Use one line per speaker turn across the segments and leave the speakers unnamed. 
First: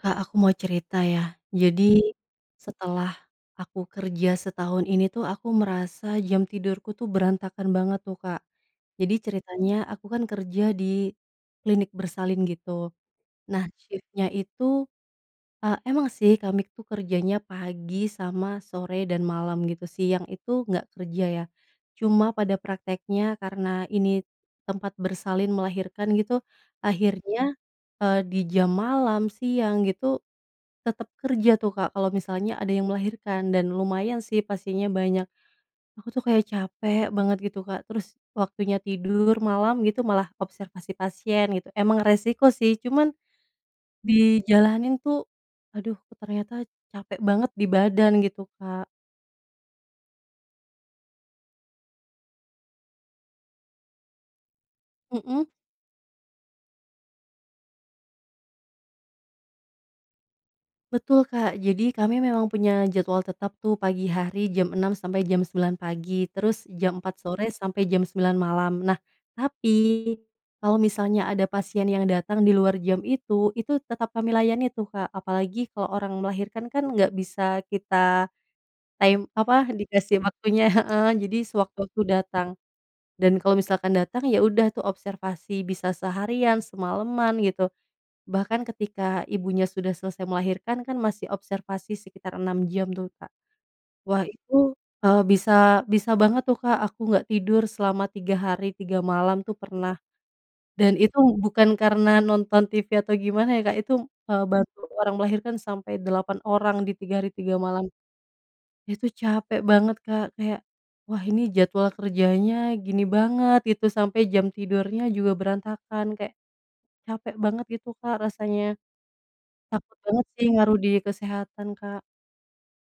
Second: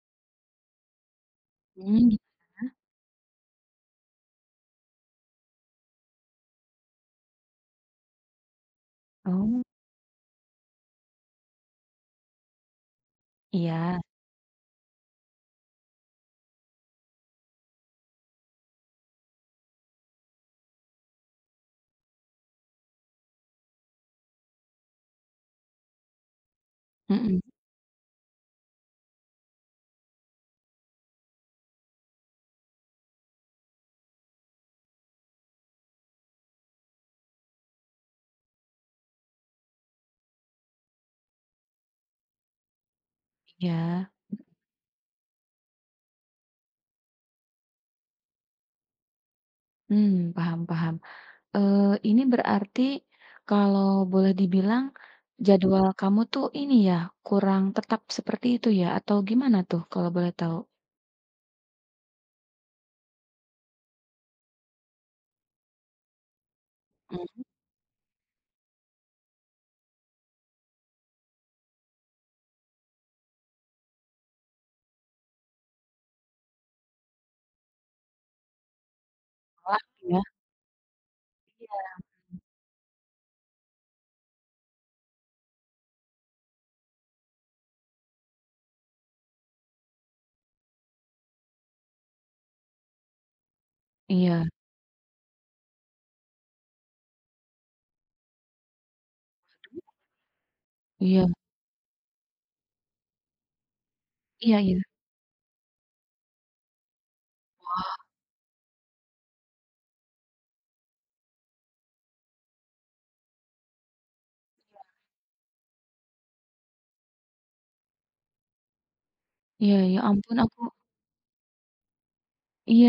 Kak Aku mau cerita ya. Jadi,
Mmm, gimana?
setelah aku kerja setahun ini tuh aku merasa jam tidurku tuh berantakan banget tuh Kak. Jadi
Oh.
ceritanya aku kan kerja di klinik bersalin gitu. Nah
Iya.
shift-nya itu eee, emang sih kami itu kerjanya pagi sama sore dan malam gitu. Siang itu nggak kerja ya. Cuma pada prakteknya karena ini tempat bersalin melahirkan gitu.
Mhm.
Akhirnya, eee, di jam malam, siang, gitu tetap kerja tuh Kak. Kalau misalnya ada yang melahirkan dan lumayan sih pasiennya banyak. Aku tuh kayak capek banget gitu Kak. Terus waktunya tidur malam gitu malah observasi pasien gitu. Emang resiko sih, cuman
Iya.
dijalanin tuh, aduh ternyata capek banget di badan gitu Kak.
Mmm paham paham, eee, ini berarti kalau boleh dibilang
Heeh.
jadwal kamu tuh ini ya kurang tetap seperti itu ya atau gimana tuh kalau boleh tahu?
Betul, Kak. Jadi, kami memang punya jadwal tetap, tuh, pagi hari jam 6:00 sampai jam 9:00 pagi, terus jam 4:00
Mhm.
sore sampai jam 9:00 malam. Nah, tapi, kalau misalnya ada pasien yang datang di luar jam itu, itu tetap kami layani, tuh, Kak. Apalagi kalau orang melahirkan, kan, nggak bisa kita, time apa,
Wah, iya.
dikasih waktunya heeh, jadi
Iya.
sewaktu-waktu datang. Dan kalau misalkan datang, ya, udah, tuh, observasi bisa seharian, semalaman, gitu. Bahkan ketika ibunya sudah selesai melahirkan, kan, masih observasi sekitar 6 jam, tuh, Kak. Wah,
Iya.
itu, eee, bisa bisa banget, tuh, Kak, aku nggak tidur selama 3 hari 3 malam, tuh, pernah. Dan itu
Iya.
bukan karena nonton TV atau gimana, ya, Kak, itu, eee,
Iya,
bantu
ya.
orang melahirkan sampai 8 orang, di tiga hari tiga malam.
Wah.
Itu capek banget, Kak, kayak, wah, ini jadwal kerjanya gini banget, gitu, sampai jam
Iya.
tidurnya juga berantakan, kayak, capek banget gitu, Kak, rasanya.
Iya.
Takut
Ya,
banget,
ampun
sih,
aku
ngaruh di kesehatan, Kak.
Iya,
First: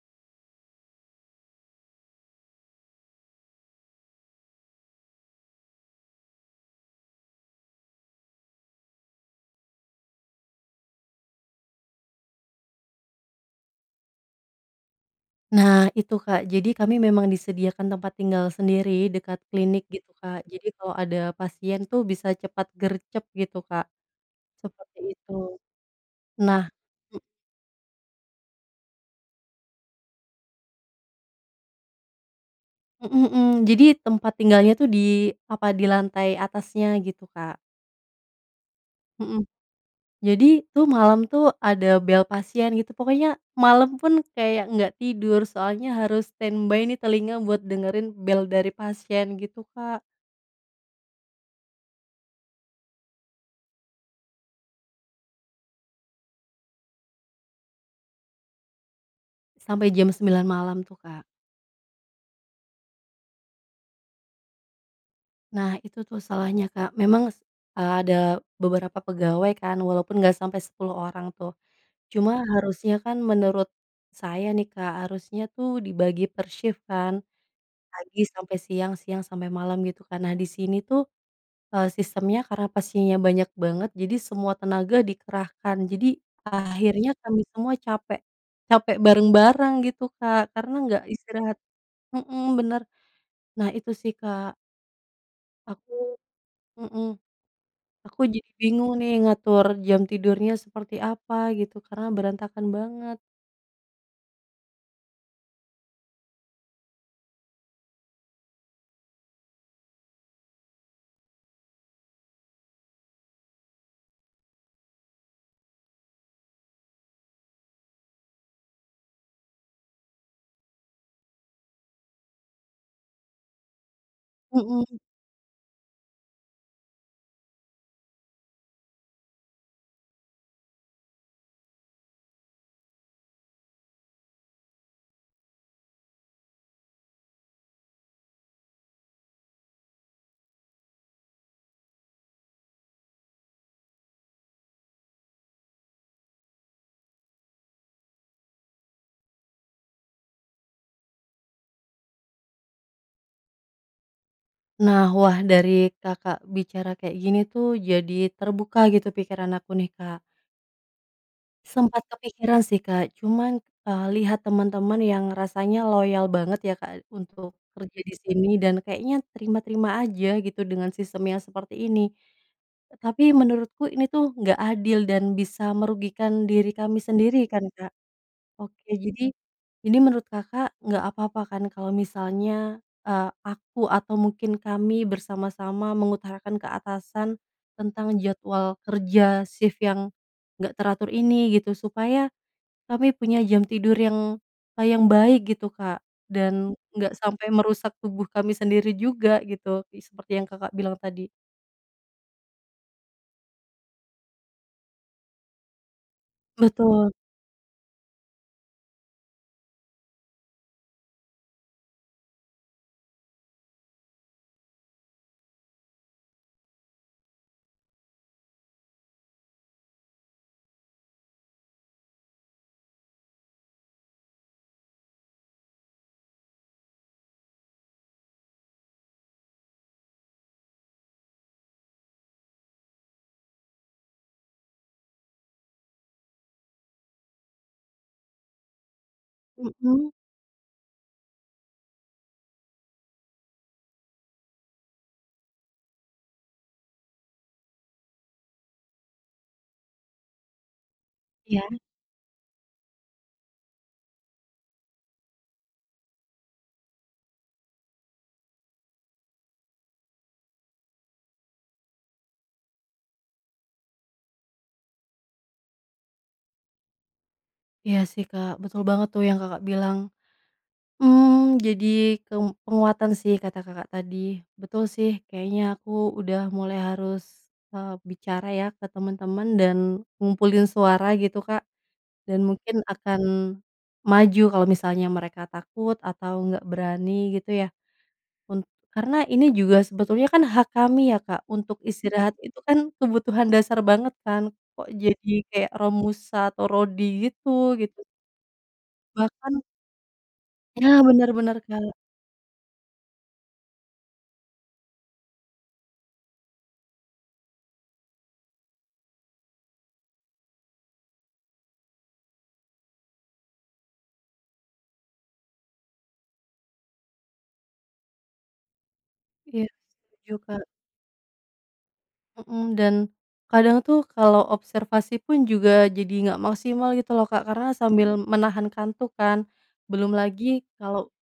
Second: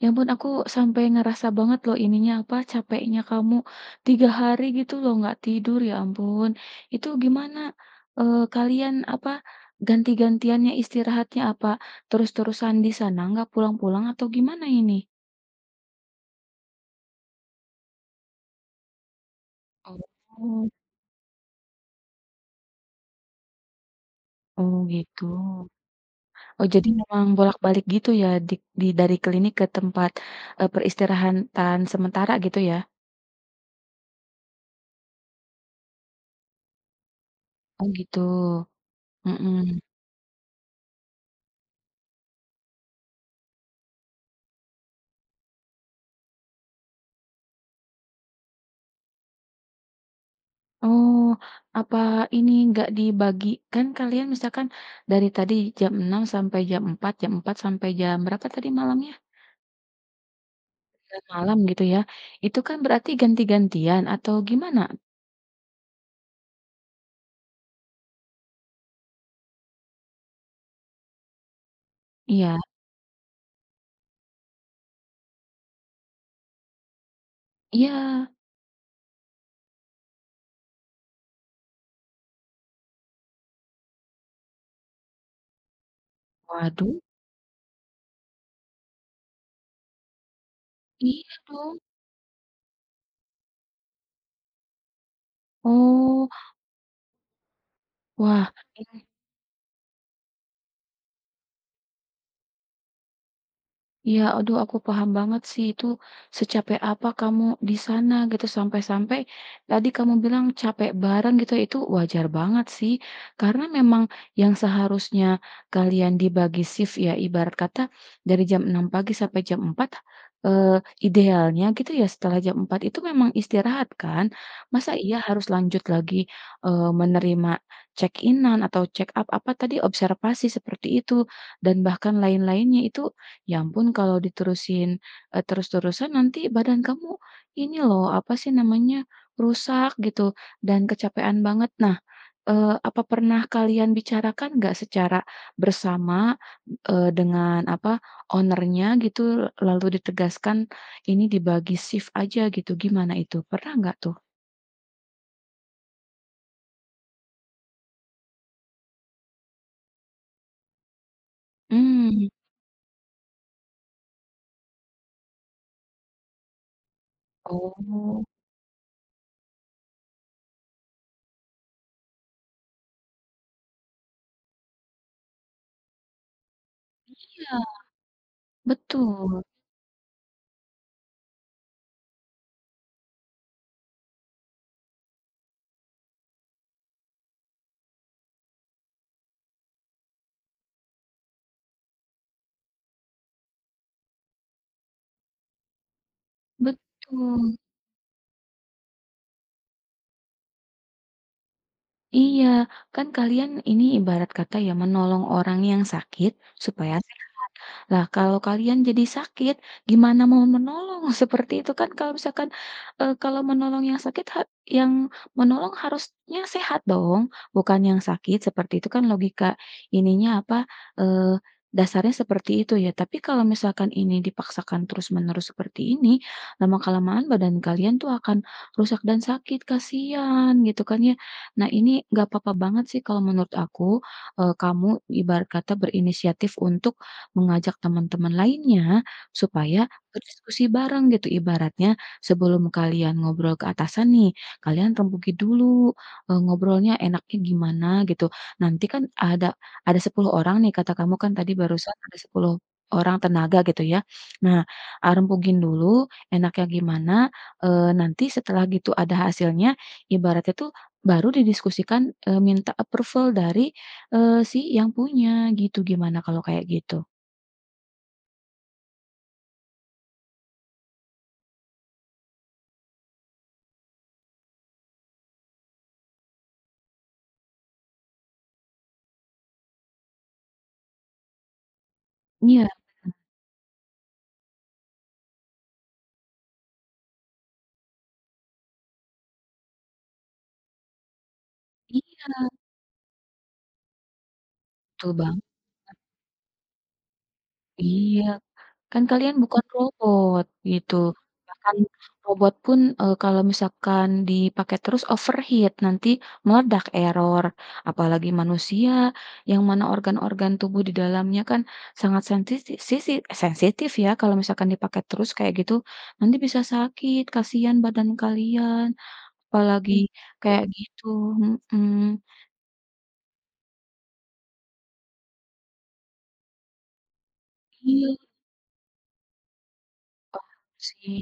ya ampun, aku sampai ngerasa banget loh ininya apa capeknya kamu 3 hari gitu lho, nggak tidur, ya ampun, itu gimana, eee, kalian apa ganti-gantiannya istirahatnya, apa terus-terusan di sana nggak pulang-pulang atau gimana ini?
Nah itu, Kak. Jadi kami memang disediakan tempat tinggal sendiri dekat klinik gitu, Kak. Jadi
Oh.
kalau ada pasien itu bisa cepat gercep gitu, Kak.
Oh
Seperti
gitu.
itu. Nah
Oh. Jadi
m
memang bolak-balik gitu ya dik di dari klinik ke tempat, eee, peristirahatan sementara gitu ya.
Mhm mhm. Jadi tempat tinggalnya tuh di apa, di lantai atasnya gitu, Kak.
Oh gitu.
Mhm.
Mhm.
Jadi tuh malam tuh ada bel pasien gitu. Pokoknya malam pun kayak nggak tidur. Soalnya harus stand by nih telinga buat dengerin bel dari pasien gitu, Kak.
Oh, apa ini enggak dibagi, kan kalian misalkan dari tadi jam 6.00 sampai jam 4.00, jam 4.00 sampai jam berapa tadi malamnya?
Sampai jam 9.00 malam tuh, Kak.
9.00 malam gitu ya. Itu kan berarti ganti-gantian atau gimana?
Nah, itu tuh salahnya Kak. Memang, s eee, ada beberapa pegawai kan, walaupun nggak sampai 10 orang tuh. Cuma
Iya.
harusnya kan menurut saya nih Kak, harusnya tuh dibagi per shift kan? Pagi
Iya.
sampe siang, siang sampe malam, gitu kan. Nah, di sini tuh, eee, sistemnya karena pasiennya banyak banget, jadi semua tenaga dikerahkan. Jadi,
Waduh.
akhirnya kami semua capek. Capek bareng-bareng gitu Kak karena nggak
Iya,
istirahat
dong.
hmm, benar. Nah, itu sih Kak. Aku
Oh.
mhm, aku jadi
Wah,
bingung
[unintelligible]
nih ngatur jam tidurnya seperti apa gitu karena berantakan banget.
Iya, aduh, aku paham banget sih itu, secapek apa kamu di sana gitu, sampe-sampe tadi kamu bilang capek bareng gitu, itu wajar banget sih. Karena memang, yang seharusnya kalian dibagi shift ya, ibarat kata, dari jam 6 pagi sampai jam 4, eee, idealnya gitu ya, setelah jam 4 itu memang istirahat kan?
Hmm.
Masa iya harus lanjut lagi, eee, menerima check-in-an atau check up apa tadi? Observasi seperti itu, dan bahkan lain-lainnya itu, ya ampun kalau diterusin e terus-terusan nanti badan kamu, ini lho, apa sih namanya, rusak gitu, dan kecapekan banget. Nah, eee, apa pernah kalian bicarakan nggak secara bersama, eee, dengan apa, owner nya gitu, lalu ditegaskan, ini dibagi shift aja gitu, gimana itu? Pernah enggak tuh?
Nah, wah, dari Kakak bicara kayak gini, tuh, jadi terbuka gitu pikiran aku, nih, Kak. Sempat
Mmm.
kepikiran, sih, Kak. Cuman, eee, lihat teman-teman yang rasanya loyal banget, ya, Kak, untuk kerja di
Oh.
sini, dan kayaknya terima-terima aja gitu, dengan sistem yang seperti ini. Tapi menurutku ini, tuh, nggak adil dan bisa merugikan diri kami sendiri,
Iya.
kan, Kak. Oke, jadi
Betul.
ini menurut Kakak nggak apa-apa, kan, kalau misalnya, eee, aku atau mungkin kami bersama-sama mengutarakan ke atasan tentang jadwal kerja sif yang nggak teratur ini, gitu? Supaya, kami punya jam tidur yang, kayak yang baik, gitu, Kak, dan nggak sampai
Betul.
merusak tubuh kami sendiri juga, gitu. I seperti yang Kakak bilang tadi.
Iya, kan, kalian ini ibarat kata, ya, menolong orang yang sakit supaya
Betul.
sehat. Lah, kalau kalian jadi sakit, gimana mau menolong, seperti itu, kan, kalau misalkan, eee, kalau menolong yang sakit ha yang menolong harusnya sehat dong, bukan yang sakit, seperti itu, kan, logika ininya apa, eee, dasarnya seperti itu, ya. Tapi kalau misalkan ini dipaksakan terus-menerus seperti ini, lama-kelamaan badan kalian itu akan rusak dan sakit, kasihan, gitu, kan, ya. Nah, ini enggak papa banget, sih, kalau menurut aku, eee, kamu ibarat kata berinisiatif untuk mengajak teman-teman lainnya, supaya
Hmm.
berdiskusi bareng, gitu. Ibaratnya, sebelum kalian ngobrol ke atasan, nih, kalian rembuki dulu, eee, ngobrolnya enaknya gimana, gitu. Nanti, kan, ada ada 10 orang, nih, kata kamu, kan, tadi
Iya.
barusan ada 10 orang tenaga gitu, ya. Nah, ah, rembukin dulu, enaknya gimana, eee, nanti setelah gitu ada hasilnya, ibaratnya, tuh, baru didiskusikan, eee, minta approval dari, eee, si yang punya, gitu. Gimana kalau kayak gitu?
Iya sih Kak betul banget tuh yang Kakak bilang, mmm, jadi kem penguatan sih kata Kakak tadi betul sih kayaknya aku udah mulai harus, eee, bicara ya ke teman-teman dan ngumpulin suara gitu Kak. Dan
Iya
mungkin
bener.
akan, maju kalau misalnya mereka takut atau nggak berani gitu ya. Un karena ini juga sebetulnya kan hak kami ya Kak untuk
Iya.
istirahat itu kan kebutuhan dasar banget kan, kok
Betul
jadi
banget.
kayak Romusha atau rodi gitu gitu.
Iya, kan kalian
Bahkan
bukan robot gitu
Ya bener bener
bahkan
Kak.
robot pun, eee, kalau misalkan dipakai terus overheat nanti meledak error, apalagi manusia yang mana organ-organ tubuh di dalamnya kan sangat sentisi sisi sensitif ya kalau misalkan dipakai terus kayak gitu, nanti bisa sakit kasihan badan kalian
Iya
apalagi
setuju Kak.
kayak gitu, mhm.
Mhm, dan, kadang tuh kalau observasi pun juga jadi nggak maksimal gitu loh Kak karena sambil
Iya.
menahan kantuk kan, belum
Paham
lagi kalau.
sih.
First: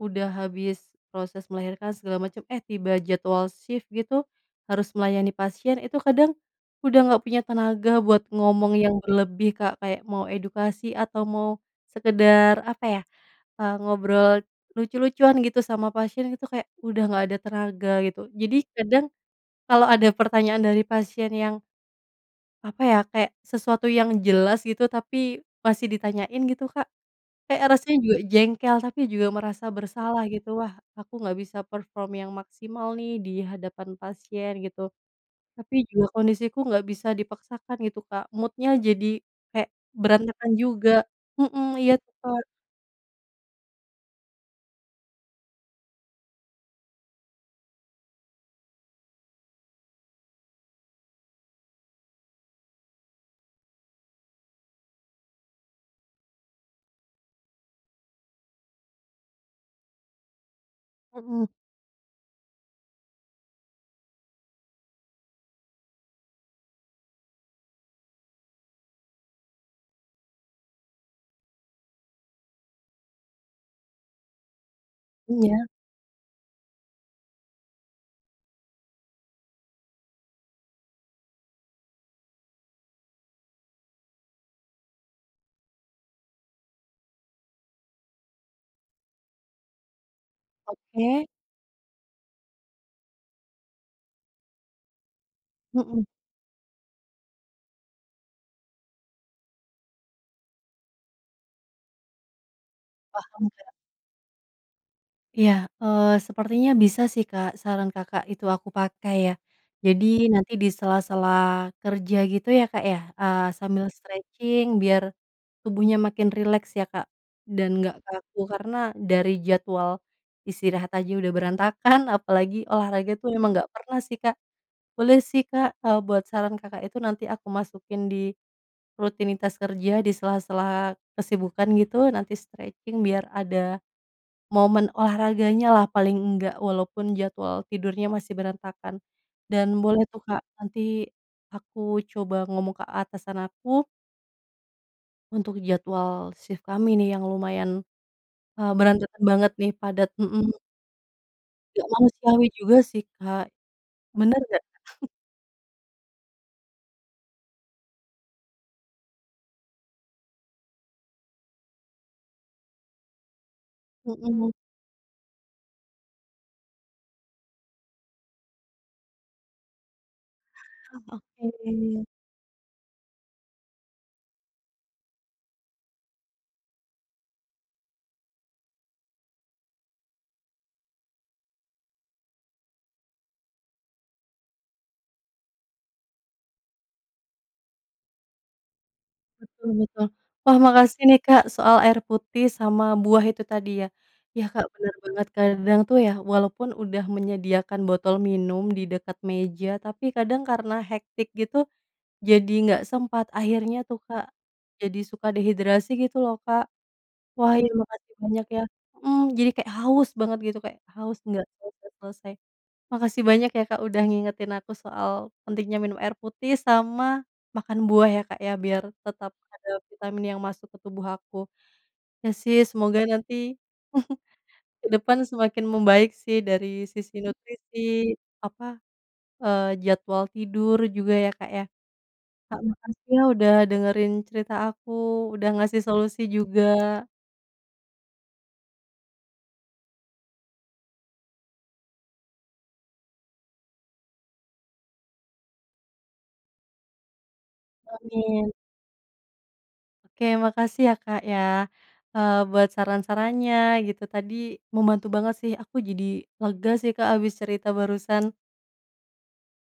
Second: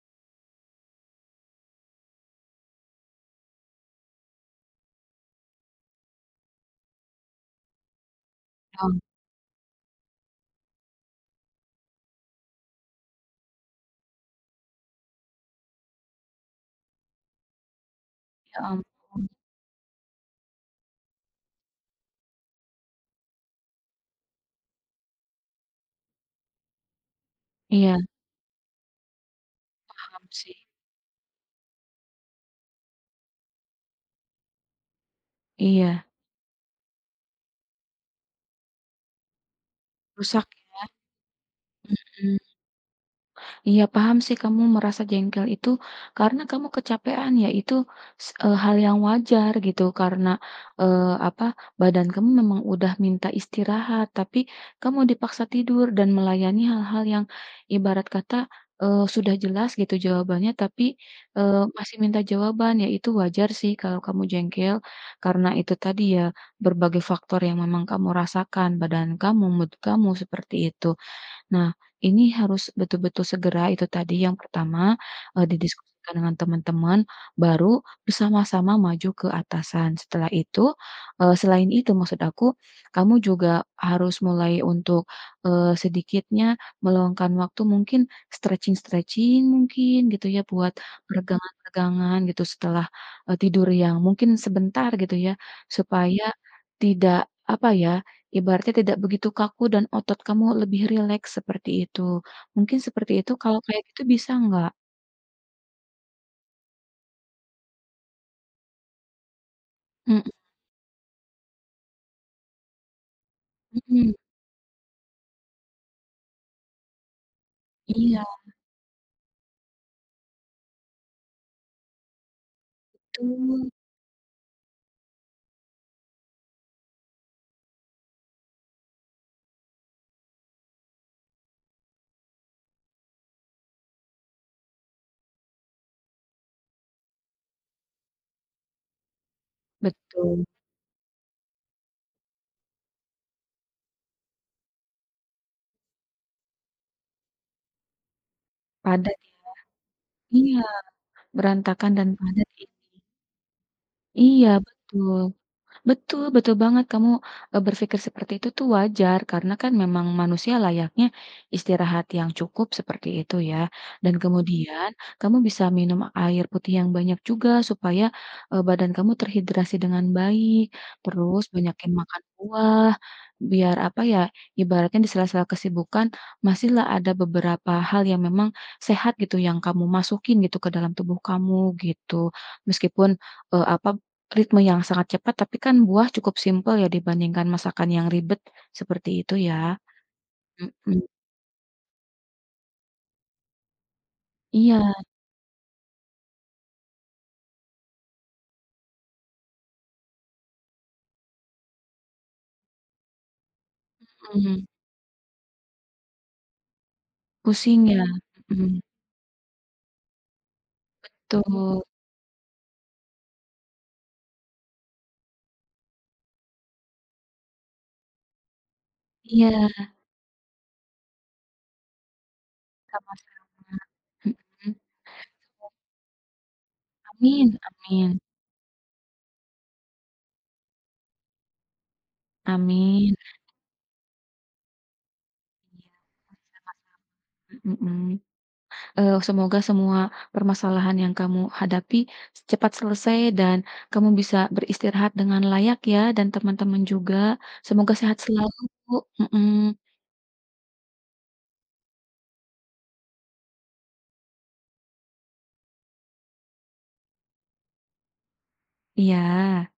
Udah habis, proses melahirkan segala macem, eh, tiba jadwal shift gitu, harus melayani pasien itu kadang, udah nggak punya tenaga buat ngomong yang
Paham.
berlebih Kak kayak mau edukasi atau mau, sekedar apa ya, eee, ngobrol, lucu-lucuan gitu sama pasien itu kayak udah nggak ada tenaga gitu jadi
Ya
kadang,
ampun
kalau ada pertanyaan dari pasien yang apa ya kayak sesuatu yang jelas gitu tapi masih ditanyain gitu Kak. Kayak rasanya
Iya.
juga jengkel tapi juga merasa bersalah
Paham
gitu,
sih.
"Wah aku nggak bisa perform yang maksimal nih di hadapan pasien," gitu, tapi
Iya.
juga kondisiku nggak bisa dipaksakan gitu Kak mood-nya jadi, kayak
Rusak
berantakan
ya,
juga, mhm, iya tuh
mhm,
Kak.
iya paham sih kamu merasa jengkel itu karena kamu kecapekan ya itu s eee, hal yang wajar gitu karena, eee, apa badan kamu memang udah minta istirahat tapi kamu dipaksa tidur dan melayani hal-hal yang ibarat kata, eee, sudah jelas gitu jawabannya tapi,
Mhm.
eee, masih minta jawaban ya itu wajar sih kalau kamu jengkel, karena itu tadi ya berbagai faktor yang memang kamu rasakan badan kamu, mood kamu seperti itu nah ini harus betul-betul segera itu tadi yang pertama, eee,
Iya.
didiskusikan dengan teman-teman baru bersama-sama maju ke atasan setelah itu, eee, selain itu maksud aku, kamu juga harus mulai untuk, eee, sedikitnya meluangkan waktu mungkin stretching-stretching mungkin gitu ya buat
Oke.
peregangan peregangan gitu setelah, eee, tidur yang mungkin sebentar gitu ya,
Mhm.
supaya tidak apa ya ibaratnya tidak begitu kaku dan otot kamu lebih rileks seperti itu. Mungkin seperti itu
Paham
kalau
ya.
kayak gitu bisa nggak?
Iya, eee, sepertinya bisa sih Kak, saran Kakak itu aku pakai ya. Jadi,
Mhm.
nanti di sela-sela, kerja gitu ya Kak ya, eee, sambil
Mhm.
stretching biar, tubuhnya makin rileks ya Kak, dan nggak
Iya.
kaku, karena dari jadwal, istirahat aja udah berantakan, apalagi olahraga itu emang nggak
Betul.
pernah sih Kak. Boleh sih Kak, kalau buat saran Kakak itu nanti aku masukin di, rutinitas kerja di sela-sela kesibukan gitu, nanti stretching biar ada, momen olahraganya lah paling enggak, walaupun jadwal tidurnya masih berantakan. Dan boleh tuh Kak,
Betul.
nanti, aku coba ngomong ke atasan aku untuk jadwal shift kami nih yang lumayan, eee,
Padat
berantakan
ya?
banget nih padat, mhm.
Iya,
Gak
berantakan dan
manusiawi
padat ini.
juga sih Kak, benar
Iya
nggak?
betul. Betul betul banget kamu, e berpikir seperti itu tuh wajar, karena kan memang manusia layaknya, istirahat yang cukup seperti itu ya. Dan
Hmm.
kemudian, kamu bisa minum air putih yang banyak juga supaya, eee, badan kamu terhidrasi dengan baik. Terus,
Oh,
banyakin
oke.
makan buah, biar apa ya, ibaratnya di sela-sela kesibukan, masihlah ada beberapa hal yang memang, sehat gitu yang kamu masukin gitu ke dalam tubuh kamu, gitu. Meskipun, e apa, ritme yang sangat cepat, tapi kan buah cukup simpel ya dibandingkan masakan yang ribet, seperti itu
Betul
ya.
betul. Wah, makasih
Mhm.
nih Kak, soal air putih sama buah itu tadi ya ya Kak
Iya.
benar banget kadang itu ya walaupun udah menyediakan botol minum di dekat meja, tapi kadang karena hectic gitu, jadi nggak sempat akhirnya tuh Kak,
Mhm.
jadi suka dehidrasi gitu loh Kak. Wah iya
Pusing ya?
makasih banyak ya
Mmm.
mhm, jadi kayak haus banget gitu kayak, haus nggak
Betul.
selesai. Makasih banyak ya Kak, udah ngingetin aku soal, pentingnya minum air putih sama, makan buah ya Kak ya, biar tetap ada
Iya.
vitamin yang masuk ke tubuh aku. Iya sih semoga nanti,
Sama-sama. Mhm.
ke depan semakin
Iya.
membaik sih dari sisi
Amin
nutrisi,
amin.
apa, eee, jadwal tidur juga ya Kak ya. Kak, makasih
Amin.
ya udah dengerin cerita aku, udah ngasih
Iya,
solusi
e sama
juga.
sama. Mmm, eee, semoga semua, permasalahan yang kamu hadapi, cepat selesai dan, kamu bisa beristirahat dengan layak ya, dan teman-teman juga, semoga sehat
Amin.
selalu, bu mhm.
Oke makasih ya Kaka ya, eee, buat saran-sarannya gitu tadi, membantu banget sih aku jadi, lega sih Kak habis cerita barusan.
Iya.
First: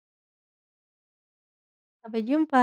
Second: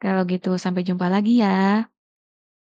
Kalau gitu sampai jumpa lagi ya.
Sampai jumpa.